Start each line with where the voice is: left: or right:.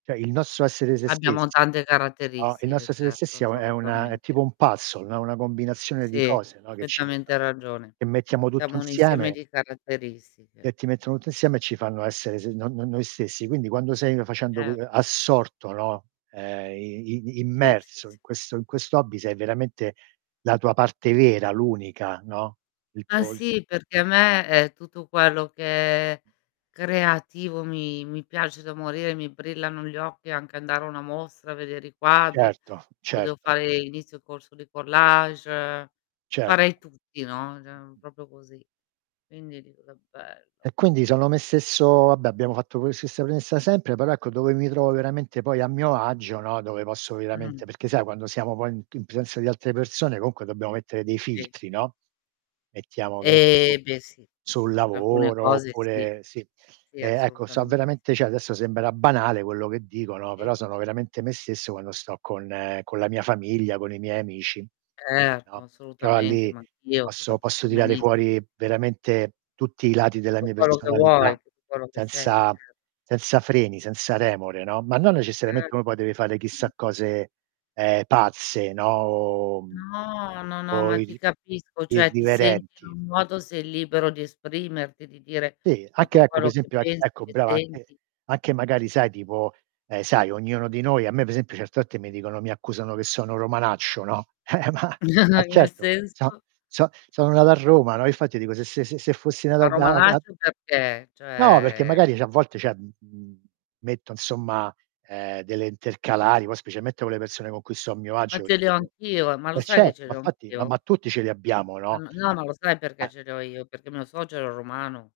right: Cioè il nostro essere se
left: Abbiamo
right: stessi,
left: tante
right: no, il
left: caratteristiche
right: nostro essere se
left: certo,
right: stessi è è una è tipo
left: assolutamente.
right: un puzzle, no. Una combinazione di
left: Sì,
right: cose, no, che ci che
left: perfettamente
right: [unintelligible]
left: ragione.
right: che mettiamo tutto
left: Siamo un insieme
right: insieme
left: di caratteristiche.
right: che ti mettono tutto insieme e ci fanno essere se no-no noi stessi. Quindi quando sei facendo qu
left: Certo.
right: assorto, no, ehm, i i
left: Sì, sì,
right: Immerso
left: s
right: in questo in questo hobby sei veramente la tua parte vera, l'unica, no, il
left: Ma
right: tuo il
left: sì, perché a me, ehm, tutto quello che è creativo mi mi piace da morire, mi brillano gli occhi e anche andare a una mostra, vedere i quadri.
right: Certo,
left: Io devo
right: certo.
left: fare l'inizio corso di collage,
right: Cer
left: farei tutti, no, cioè proprio così. Quindi dico: "Che bello!"
right: E quindi sono me stesso vabbè abbiamo fatto que questa stessa premessa sempre, però ecco dove mi trovo veramente poi a mio agio, no, dove posso
left: Mh.
right: veramente perché sai quando siamo poi in in presenza di altre persone comunque dobbiamo mettere dei
left: Sì.
right: filtri no. Mettiamo che ne
left: Eh,
right: so,
left: beh sì,
right: sul
left: per alcune
right: lavoro
left: cose sì,
right: oppure sì.
left: sì
right: E ecco so
left: assolutamente.
right: veramente cioè adesso sembra banale quello che dico, no,
left: Sì.
right: però sono veramente me stesso quando sto con con la mia famiglia, con i miei amici,
left: Certo,
right: no,
left: ma
right: però
left: assolutamente,
right: lì
left: ma anch'io, ti
right: posso posso
left: capisco
right: tirare
left: benissi
right: fuori veramente tutti i lati della
left: Tutto
right: mia
left: quello che
right: personalità,
left: vuoi, tutto quello che sei,
right: senza
left: cer
right: senza freni, senza remore, no, ma non necessariamente
left: Certo.
right: uno poi deve fare
left: Mh.
right: chissà cose, ehm, pazze, no, O
left: No, no, no,
right: o
left: ma ti
right: irri
left: capisco, cioè ti senti in
right: irriverenti.
left: un modo, sei libero di esprimerti, di dire
right: Sì, anche
left: tutto
right: ecco per
left: quello che
right: esempio e
left: pensi,
right: ecco
left: che
right: brava, anche
left: senti.
right: anche magari sai tipo eh, sai ognuno di noi a me per esempio certe volte mi dicono mi accusano che sono romanaccio, no. Eh, ma ma
left: Nel
right: certo so'
left: senso?
right: so' sono nato a Roma, no, infatti dico se se se fossi nato
left: Ma
right: a ve a va
left: romanaccio perchè?
right: No, perché
left: Cioè
right: magari cioè a volte cioè, mhmm, m metto insomma, ehm, delle intercalari, poi specialmente con le persone con cui sto a mio
left: Ma
right: agio.
left: ce li ho
right: [unintelligible]
left: anch'io, ma lo
right: E
left: sai che
right: certo,
left: ce
right: ma
left: li ho
right: infatti, ma ma
left: anch'io?
right: tutti ce li abbiamo,
left: Ma
right: no.
left: n no, non lo sai perché
right: Eh.
left: ce li ho io, perché mio suocero era romano.